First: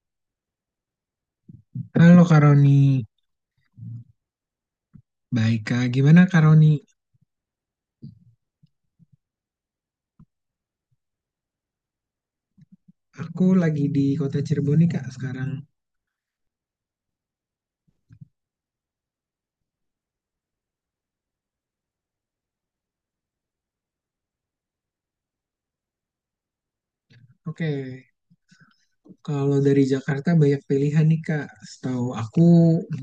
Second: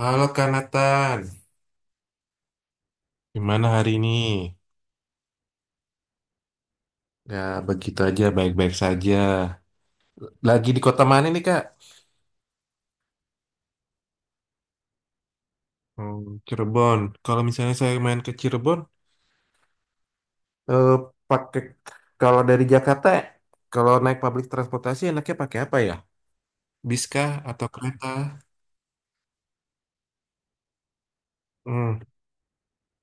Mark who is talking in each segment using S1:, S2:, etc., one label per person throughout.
S1: Halo Kak Nathan,
S2: Halo Kak Roni,
S1: gimana hari ini?
S2: baik Kak. Gimana Kak Roni?
S1: Ya begitu aja, baik-baik saja. Lagi di kota mana nih Kak?
S2: Aku lagi di kota Cirebon nih Kak sekarang.
S1: Hmm, Cirebon. Kalau misalnya saya main ke Cirebon, eh, pakai kalau dari Jakarta, kalau naik public transportasi enaknya pakai apa ya? Bis kah atau
S2: Oke,
S1: kereta?
S2: kalau dari Jakarta banyak pilihan nih Kak.
S1: Hmm.
S2: Setahu aku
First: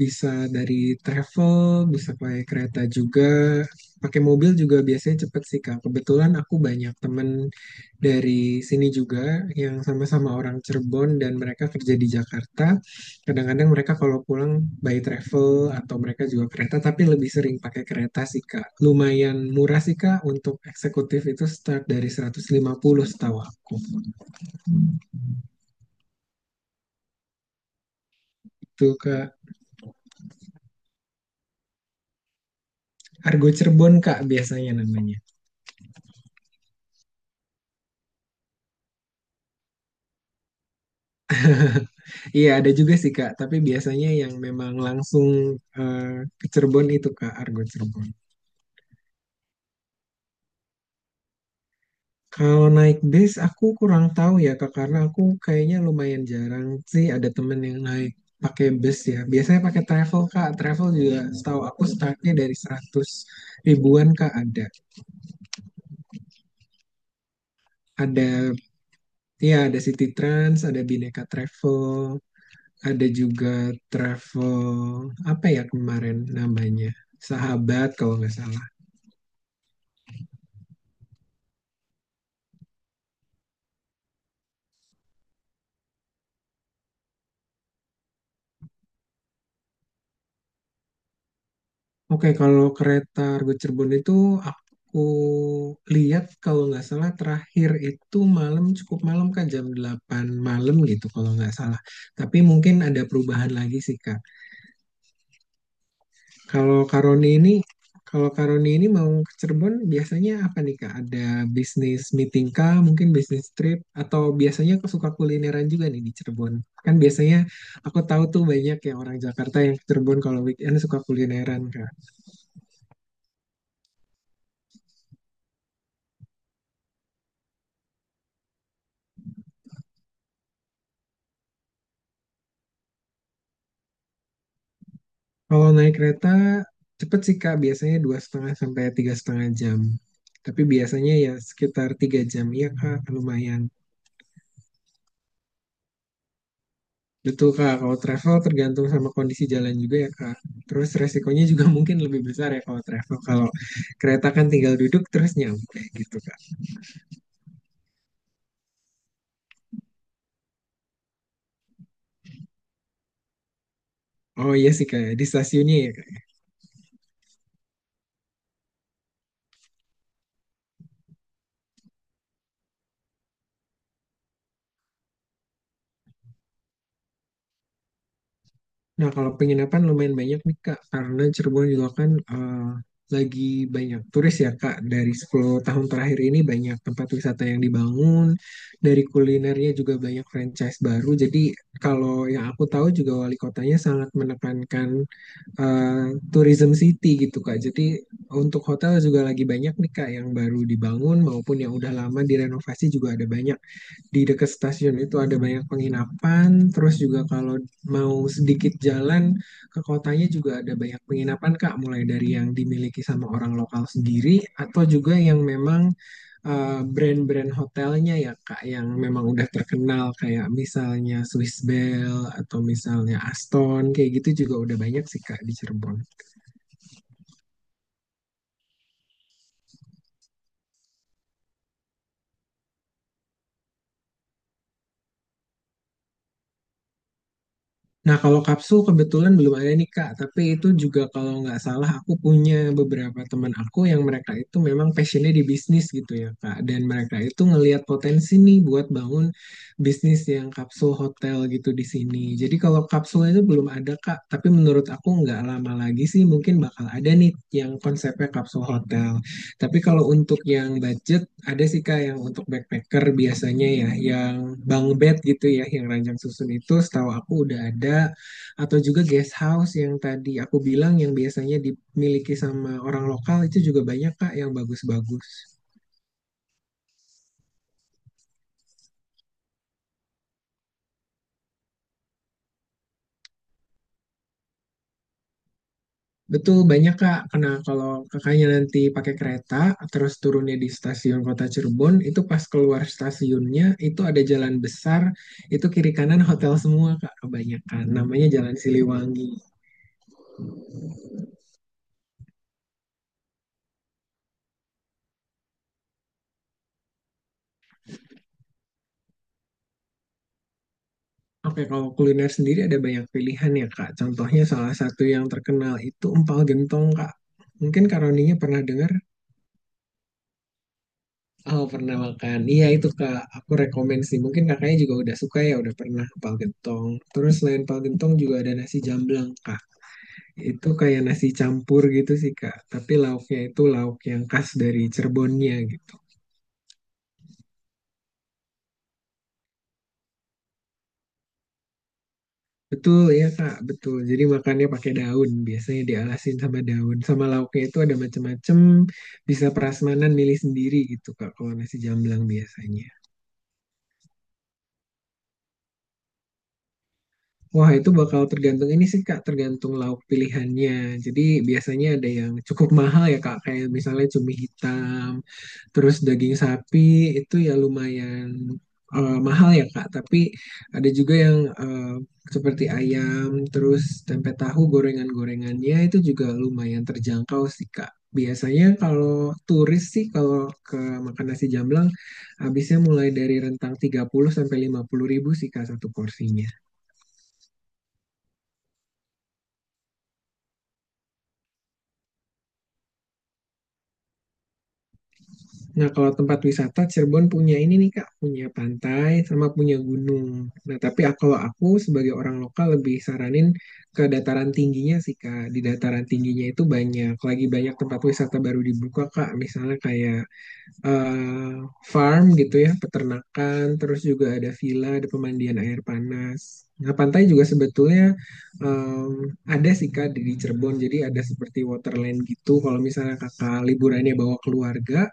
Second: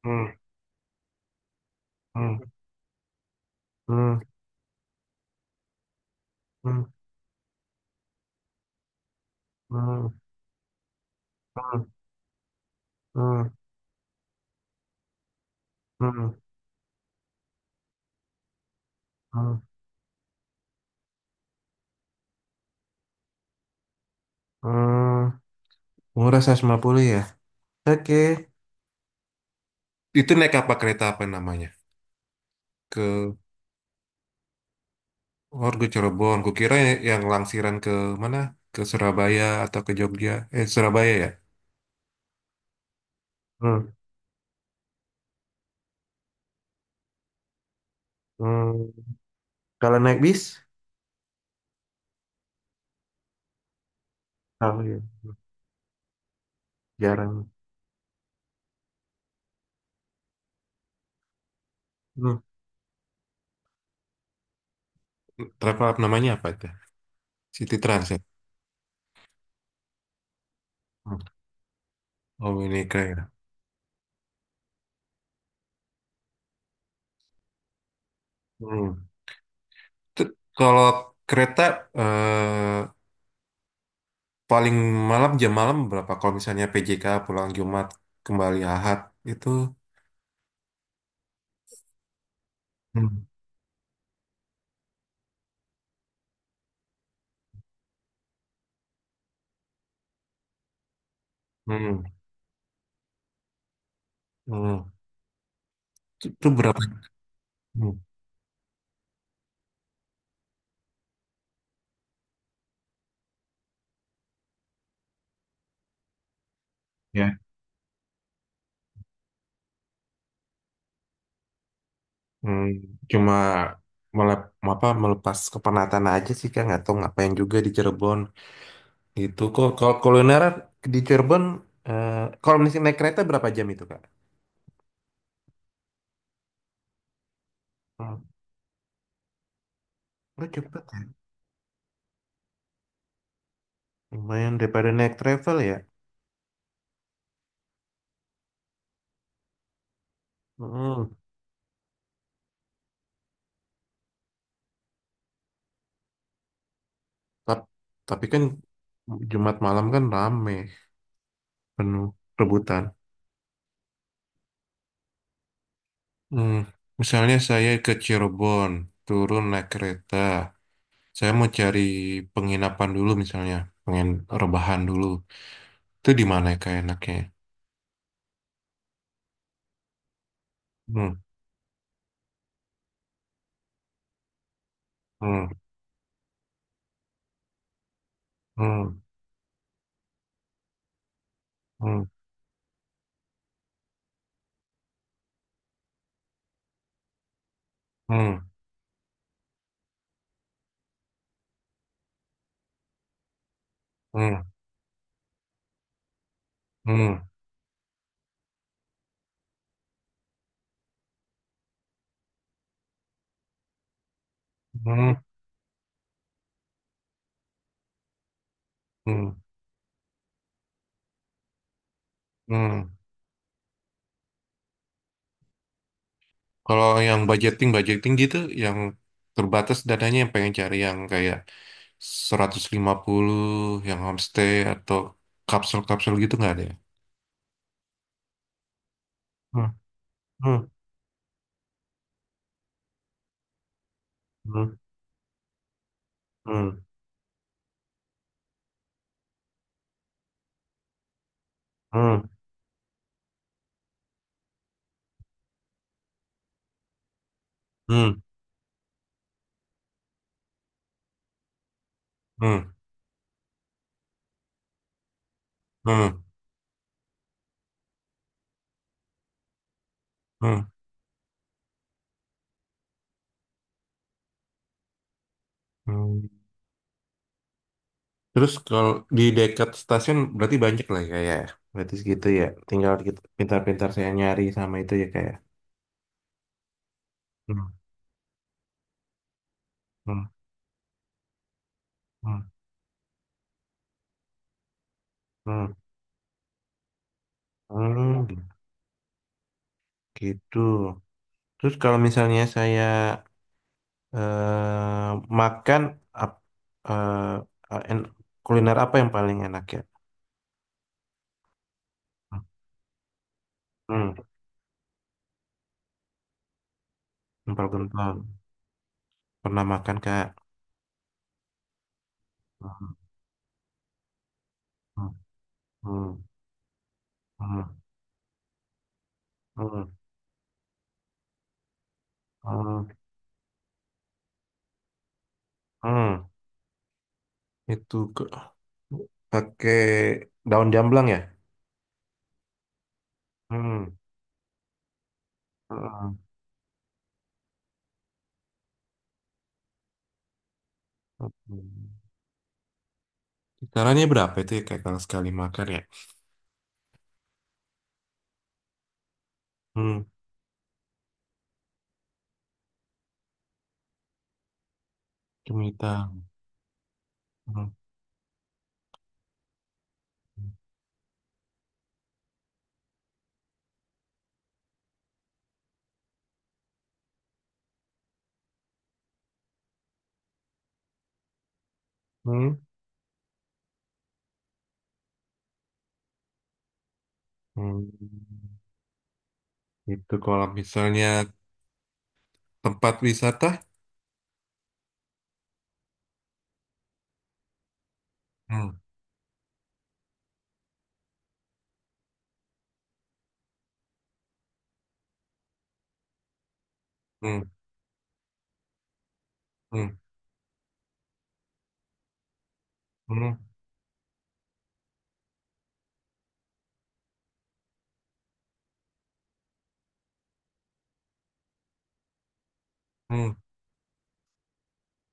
S2: bisa dari travel, bisa pakai kereta juga,
S1: Hmm.
S2: pakai mobil juga biasanya cepet sih Kak. Kebetulan aku banyak temen dari sini juga yang
S1: Hmm.
S2: sama-sama orang Cirebon dan mereka kerja di Jakarta.
S1: Hmm.
S2: Kadang-kadang mereka kalau pulang by travel atau mereka juga kereta, tapi lebih sering pakai kereta sih Kak. Lumayan murah sih Kak, untuk eksekutif itu start dari 150 setahu aku.
S1: Hmm. Murah 150 ya? Oke.
S2: Itu Kak.
S1: Itu naik apa kereta apa namanya? Ke
S2: Argo Cirebon Kak biasanya namanya.
S1: Warga Cirebon, kukira yang langsiran ke mana? Ke Surabaya atau ke Jogja? Surabaya ya?
S2: Iya ada juga sih Kak, tapi
S1: Hmm.
S2: biasanya yang memang langsung eh, ke Cirebon itu Kak Argo Cirebon.
S1: Hmm. Kalau naik bis
S2: Kalau naik bis aku kurang tahu ya Kak, karena aku kayaknya lumayan jarang sih ada
S1: jarang.
S2: temen yang naik pakai bus ya. Biasanya pakai travel Kak. Travel juga setahu aku startnya
S1: Hmm.
S2: dari 100 ribuan Kak ada.
S1: Travel app namanya apa itu? City Trans ya.
S2: Ada iya, ada City Trans, ada Bineka Travel,
S1: Oh, ini
S2: ada
S1: keren.
S2: juga travel apa ya kemarin namanya Sahabat kalau nggak salah.
S1: Hmm. Kalau kereta eh, paling malam jam malam berapa? Kalau misalnya PJK pulang Jumat kembali Ahad itu,
S2: Oke kalau kereta Argo Cirebon itu aku lihat kalau nggak salah terakhir itu malam, cukup malam Kak, jam 8 malam gitu kalau nggak salah.
S1: hmm,
S2: Tapi mungkin ada perubahan lagi sih Kak.
S1: hmm. Itu
S2: Kalau
S1: berapa?
S2: Karoni ini, kalau Karoni ini mau ke Cirebon biasanya apa nih Kak? Ada bisnis meeting kah, mungkin bisnis trip, atau biasanya aku suka kulineran juga nih di Cirebon. Kan biasanya
S1: Ya.
S2: aku tahu tuh banyak yang orang Jakarta yang ke Cirebon kalau weekend suka kulineran Kak.
S1: Hmm, cuma melep, apa melepas kepenatan aja sih kak, nggak tahu ngapain juga di Cirebon itu, kok. Kalau kuliner di Cirebon, eh, kalau misalnya naik kereta berapa jam itu kak?
S2: Kalau naik kereta cepet sih Kak, biasanya 2,5 sampai 3,5 jam.
S1: Lu
S2: Tapi
S1: cepet ya?
S2: biasanya ya sekitar 3 jam, iya Kak, lumayan.
S1: Lumayan daripada naik travel ya.
S2: Betul Kak, kalau travel tergantung sama kondisi jalan juga ya Kak. Terus
S1: Hmm.
S2: resikonya juga mungkin lebih besar ya kalau travel. Kalau kereta kan tinggal duduk terus nyampe gitu Kak.
S1: Tap- Tapi kan Jumat malam kan rame penuh rebutan.
S2: Oh iya sih Kak, ya. Di stasiunnya ya Kak.
S1: Hmm. Misalnya saya ke Cirebon turun naik kereta, saya mau cari penginapan dulu misalnya, pengen rebahan dulu. Itu di mana ya kayak enaknya, ya?
S2: Nah kalau penginapan lumayan banyak nih Kak,
S1: Hmm.
S2: karena Cirebon juga kan lagi banyak turis ya Kak. Dari
S1: Hmm.
S2: 10 tahun terakhir ini banyak tempat wisata yang dibangun, dari kulinernya juga banyak franchise baru. Jadi kalau yang aku tahu juga wali kotanya sangat menekankan eh, tourism city gitu Kak. Jadi
S1: Hmm.
S2: untuk hotel juga lagi banyak nih Kak, yang baru dibangun maupun yang udah lama direnovasi juga ada banyak. Di
S1: Hmm.
S2: dekat stasiun itu ada banyak penginapan, terus juga
S1: Hmm.
S2: kalau mau sedikit jalan ke kotanya juga ada banyak penginapan Kak, mulai dari yang dimiliki sama orang lokal sendiri atau juga
S1: Hmm.
S2: yang memang brand-brand hotelnya ya Kak yang memang
S1: Hmm.
S2: udah terkenal kayak misalnya Swiss Bell atau
S1: Hmm.
S2: misalnya Aston kayak gitu juga udah banyak sih Kak di Cirebon.
S1: Kalau yang budgeting budgeting gitu yang terbatas dananya yang pengen cari yang kayak 150, yang homestay atau kapsul-kapsul gitu nggak ada ya?
S2: Nah, kalau kapsul kebetulan belum ada nih Kak, tapi
S1: Hmm.
S2: itu juga kalau nggak salah aku punya beberapa teman aku yang mereka itu memang passionnya di bisnis gitu ya Kak,
S1: Hmm.
S2: dan mereka itu ngelihat potensi nih buat bangun bisnis yang kapsul hotel gitu di
S1: Hmm.
S2: sini. Jadi kalau kapsul itu belum ada Kak, tapi menurut aku nggak lama lagi sih mungkin bakal ada nih yang
S1: Hmm.
S2: konsepnya kapsul hotel. Tapi kalau untuk yang budget, ada sih Kak yang untuk
S1: Hmm.
S2: backpacker biasanya ya, yang bunk bed gitu ya, yang ranjang
S1: Hmm.
S2: susun itu setahu aku udah ada. Atau juga guest house yang tadi aku
S1: Hmm.
S2: bilang yang biasanya dimiliki sama orang lokal itu juga banyak Kak yang bagus-bagus.
S1: Hmm. Terus kalau di dekat stasiun berarti banyak lah ya kayak ya. Berarti segitu ya, tinggal kita pintar-pintar saya nyari sama itu ya kayak
S2: Betul, banyak Kak. Karena kalau kakaknya nanti pakai kereta, terus turunnya di stasiun Kota Cirebon, itu pas keluar stasiunnya, itu ada jalan besar, itu kiri kanan hotel semua Kak, kebanyakan. Namanya
S1: hmm,
S2: Jalan Siliwangi.
S1: gitu. Terus kalau misalnya saya eh, makan ap- eh, eh, en- kuliner apa yang paling enak ya?
S2: Oke, kalau kuliner sendiri ada banyak pilihan ya, Kak.
S1: Hmm,
S2: Contohnya salah satu yang terkenal itu empal gentong, Kak.
S1: empal
S2: Mungkin
S1: gentong.
S2: Karoninya pernah dengar?
S1: Pernah makan Kak?
S2: Oh, pernah makan. Iya, itu Kak. Aku rekomen sih. Mungkin kakaknya juga udah suka ya, udah pernah empal gentong. Terus selain
S1: Hmm.
S2: empal gentong juga ada nasi jamblang, Kak. Itu kayak nasi campur gitu sih, Kak. Tapi lauknya itu lauk yang khas dari Cirebonnya gitu.
S1: Hmm, itu pakai daun jamblang ya?
S2: Betul ya Kak, betul. Jadi makannya pakai daun, biasanya dialasin sama daun. Sama lauknya itu ada macam-macam, bisa prasmanan milih sendiri gitu Kak, kalau nasi jamblang biasanya.
S1: Kisarannya berapa itu ya Kak kalau sekali makan ya?
S2: Wah itu bakal tergantung ini sih Kak, tergantung lauk
S1: Hmm,
S2: pilihannya. Jadi biasanya ada yang cukup mahal ya Kak, kayak misalnya cumi hitam.
S1: cumi
S2: Terus
S1: hitam.
S2: daging sapi itu ya lumayan mahal ya Kak, tapi ada juga yang seperti ayam, terus tempe tahu gorengan-gorengannya itu juga lumayan terjangkau sih Kak. Biasanya kalau turis sih kalau ke makan nasi jamblang
S1: Hmm.
S2: habisnya mulai dari rentang 30 sampai 50 ribu sih Kak satu porsinya.
S1: Hmm. Itu kalau misalnya tempat wisata?
S2: Nah, kalau tempat wisata Cirebon punya ini nih Kak, punya
S1: Hmm.
S2: pantai sama punya gunung. Nah, tapi kalau aku sebagai orang lokal lebih saranin ke dataran tingginya sih Kak. Di dataran tingginya itu banyak, lagi banyak tempat wisata baru dibuka Kak. Misalnya
S1: Hmm.
S2: kayak eh, farm gitu ya, peternakan, terus juga ada villa, ada pemandian air panas. Nah, pantai juga sebetulnya em, ada sih Kak di Cirebon. Jadi ada seperti waterland gitu. Kalau misalnya Kakak liburannya bawa keluarga,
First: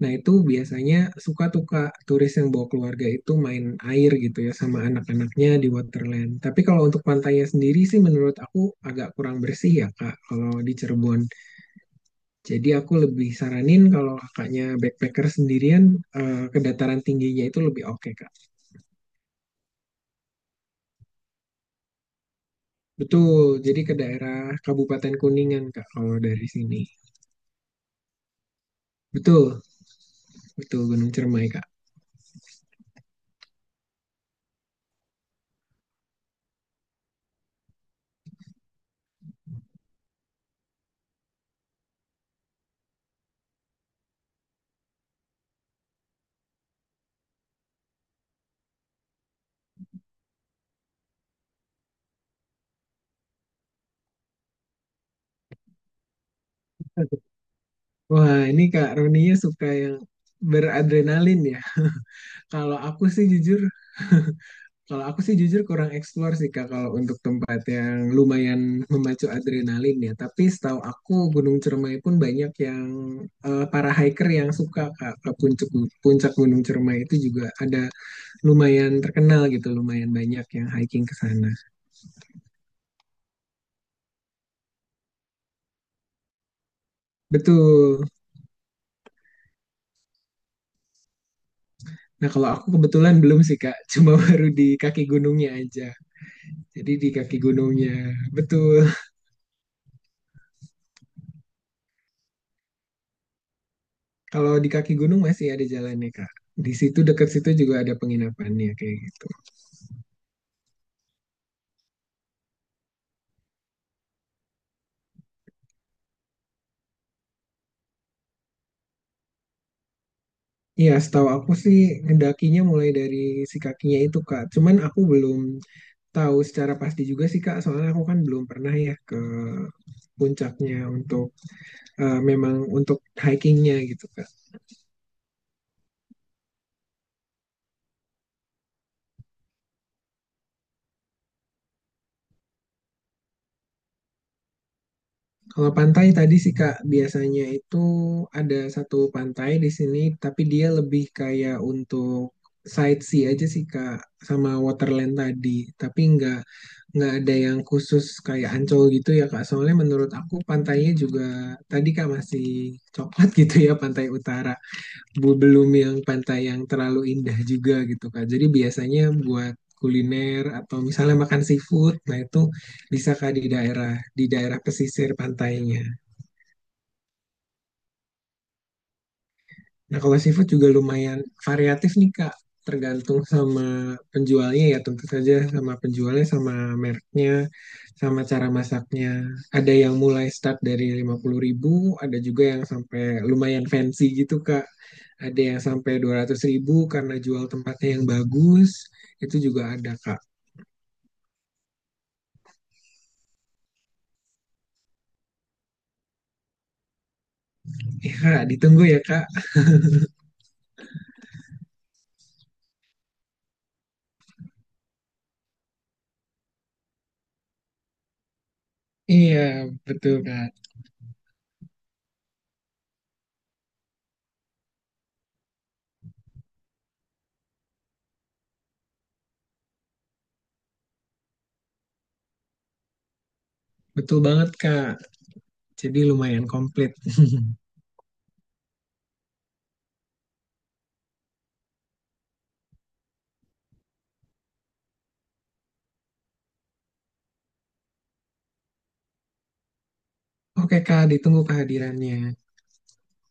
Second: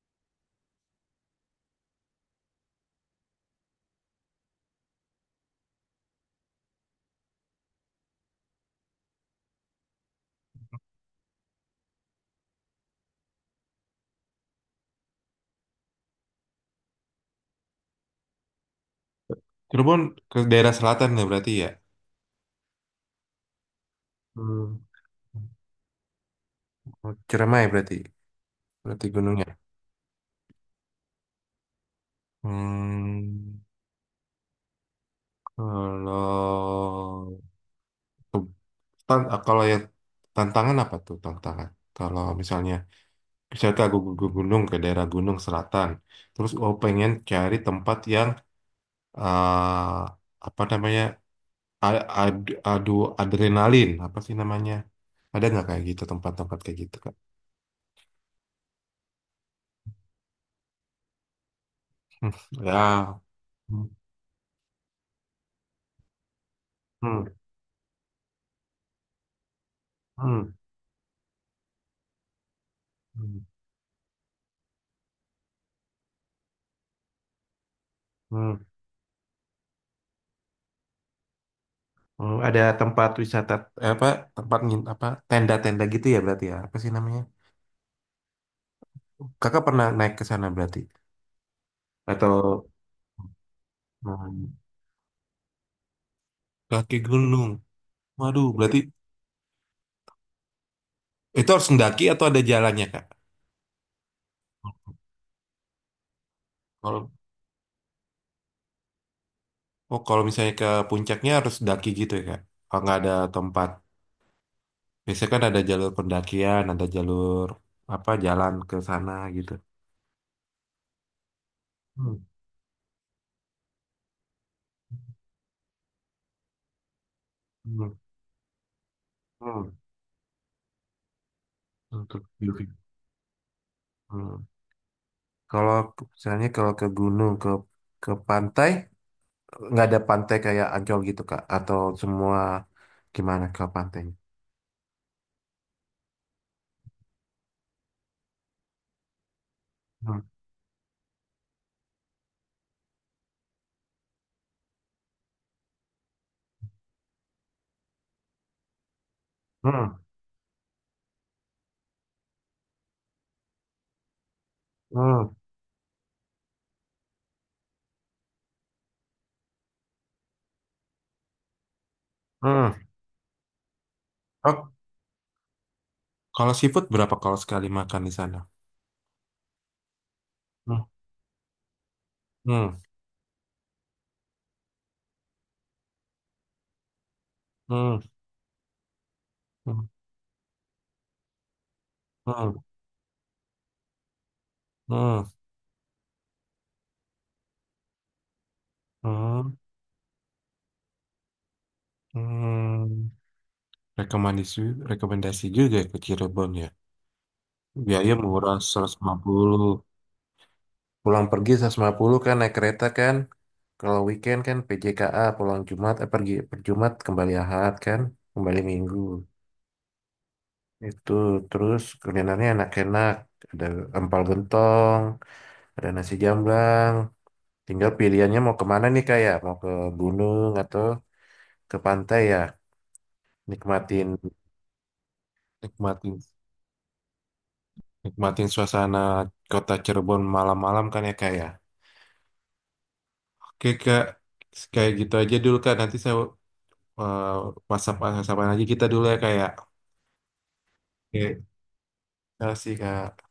S2: nah, itu biasanya suka tuh Kak, turis yang bawa keluarga itu main air gitu ya sama anak-anaknya di Waterland. Tapi kalau untuk pantainya sendiri sih menurut aku agak kurang bersih ya Kak kalau di Cirebon. Jadi aku lebih saranin kalau kakaknya backpacker sendirian ke dataran tingginya itu lebih oke Kak.
S1: Cirebon ke daerah selatan ya berarti ya?
S2: Betul, jadi ke daerah
S1: Hmm.
S2: Kabupaten Kuningan Kak kalau dari sini.
S1: Ciremai berarti. Berarti gunungnya.
S2: Betul, betul Gunung Cermai Kak.
S1: Hmm, kalau kalau ya tantangan apa tuh tantangan? Kalau misalnya misalnya aku ke gunung ke daerah gunung selatan, terus oh pengen cari tempat yang ah, apa namanya a- ad, adu adrenalin apa sih namanya? Ada nggak kayak gitu tempat-tempat kayak gitu kan?
S2: Wah, ini Kak Roninya suka yang beradrenalin ya. Kalau aku
S1: Ya.
S2: sih jujur Kalau aku sih jujur kurang eksplor sih Kak kalau untuk
S1: Hmm.
S2: tempat yang lumayan memacu adrenalin ya.
S1: Hmm.
S2: Tapi setahu aku Gunung Cermai pun banyak yang para hiker yang suka Kak ke puncak puncak Gunung Cermai itu juga ada
S1: Hmm.
S2: lumayan terkenal gitu, lumayan banyak yang hiking ke sana.
S1: Ada tempat wisata apa tempat apa tenda-tenda gitu ya berarti ya apa sih namanya?
S2: Betul.
S1: Kakak pernah naik ke sana berarti?
S2: Nah,
S1: Atau
S2: kalau aku kebetulan belum sih Kak, cuma
S1: hmm,
S2: baru di kaki gunungnya aja. Jadi
S1: kaki
S2: di kaki
S1: gunung?
S2: gunungnya.
S1: Waduh, berarti
S2: Betul.
S1: itu harus mendaki atau ada jalannya, Kak?
S2: Kalau di kaki gunung masih ada jalannya Kak. Di situ
S1: Kalau
S2: dekat situ juga ada penginapannya kayak gitu.
S1: oh, kalau misalnya ke puncaknya harus daki gitu ya, Kak? Kalau nggak ada tempat. Biasanya kan ada jalur pendakian, ada jalur apa jalan ke sana gitu.
S2: Iya, setahu aku sih ngedakinya mulai dari si kakinya itu Kak. Cuman aku belum tahu secara pasti juga sih Kak, soalnya aku kan belum pernah ya ke
S1: Hmm.
S2: puncaknya untuk
S1: Untuk view.
S2: memang untuk hikingnya gitu.
S1: Kalau misalnya kalau ke gunung ke pantai, nggak ada pantai kayak Ancol gitu Kak atau semua gimana ke pantainya?
S2: Kalau pantai tadi sih Kak, biasanya itu ada satu pantai di sini, tapi dia lebih kayak untuk sightsee aja sih Kak, sama waterland tadi. Tapi nggak ada yang khusus kayak Ancol gitu ya Kak. Soalnya menurut aku pantainya juga tadi Kak masih coklat gitu ya pantai utara
S1: Hmm.
S2: belum yang pantai yang terlalu indah juga gitu Kak. Jadi biasanya buat kuliner atau misalnya makan seafood, nah itu
S1: Hmm.
S2: bisa Kak di daerah
S1: Oh,
S2: pesisir pantainya.
S1: kalau seafood berapa kalau sekali makan di sana?
S2: Nah, kalau seafood juga lumayan variatif nih, Kak. Tergantung sama penjualnya ya, tentu saja sama penjualnya, sama mereknya,
S1: Hmm.
S2: sama cara masaknya. Ada yang mulai start dari 50 ribu, ada juga
S1: Hmm.
S2: yang sampai lumayan fancy gitu, Kak.
S1: Hmm.
S2: Ada yang sampai 200 ribu karena jual tempatnya yang bagus. Itu
S1: Hmm.
S2: juga ada, Kak.
S1: Hmm. Rekomendasi, rekomendasi juga ya ke Cirebon ya. Biaya
S2: Iya,
S1: murah
S2: ditunggu
S1: seratus
S2: ya,
S1: lima
S2: Kak.
S1: puluh. Pulang pergi 150 kan naik kereta kan. Kalau weekend kan PJKA pulang Jumat, eh pergi per Jumat kembali Ahad kan, kembali Minggu.
S2: Iya, betul, Kak.
S1: Itu terus kulinernya enak-enak. Ada empal gentong, ada nasi jamblang. Tinggal pilihannya mau kemana nih, kayak mau ke gunung atau ke pantai ya. Nikmatin,
S2: Betul banget, Kak. Jadi
S1: nikmatin,
S2: lumayan komplit.
S1: nikmatin suasana kota Cirebon malam-malam kan ya Kak ya. Oke Kak, kayak gitu aja dulu Kak, nanti saya eh, WhatsApp WhatsAppan aja kita dulu ya Kak ya.
S2: Oke, Kak, ditunggu
S1: Oke,
S2: kehadirannya.
S1: terima kasih Kak.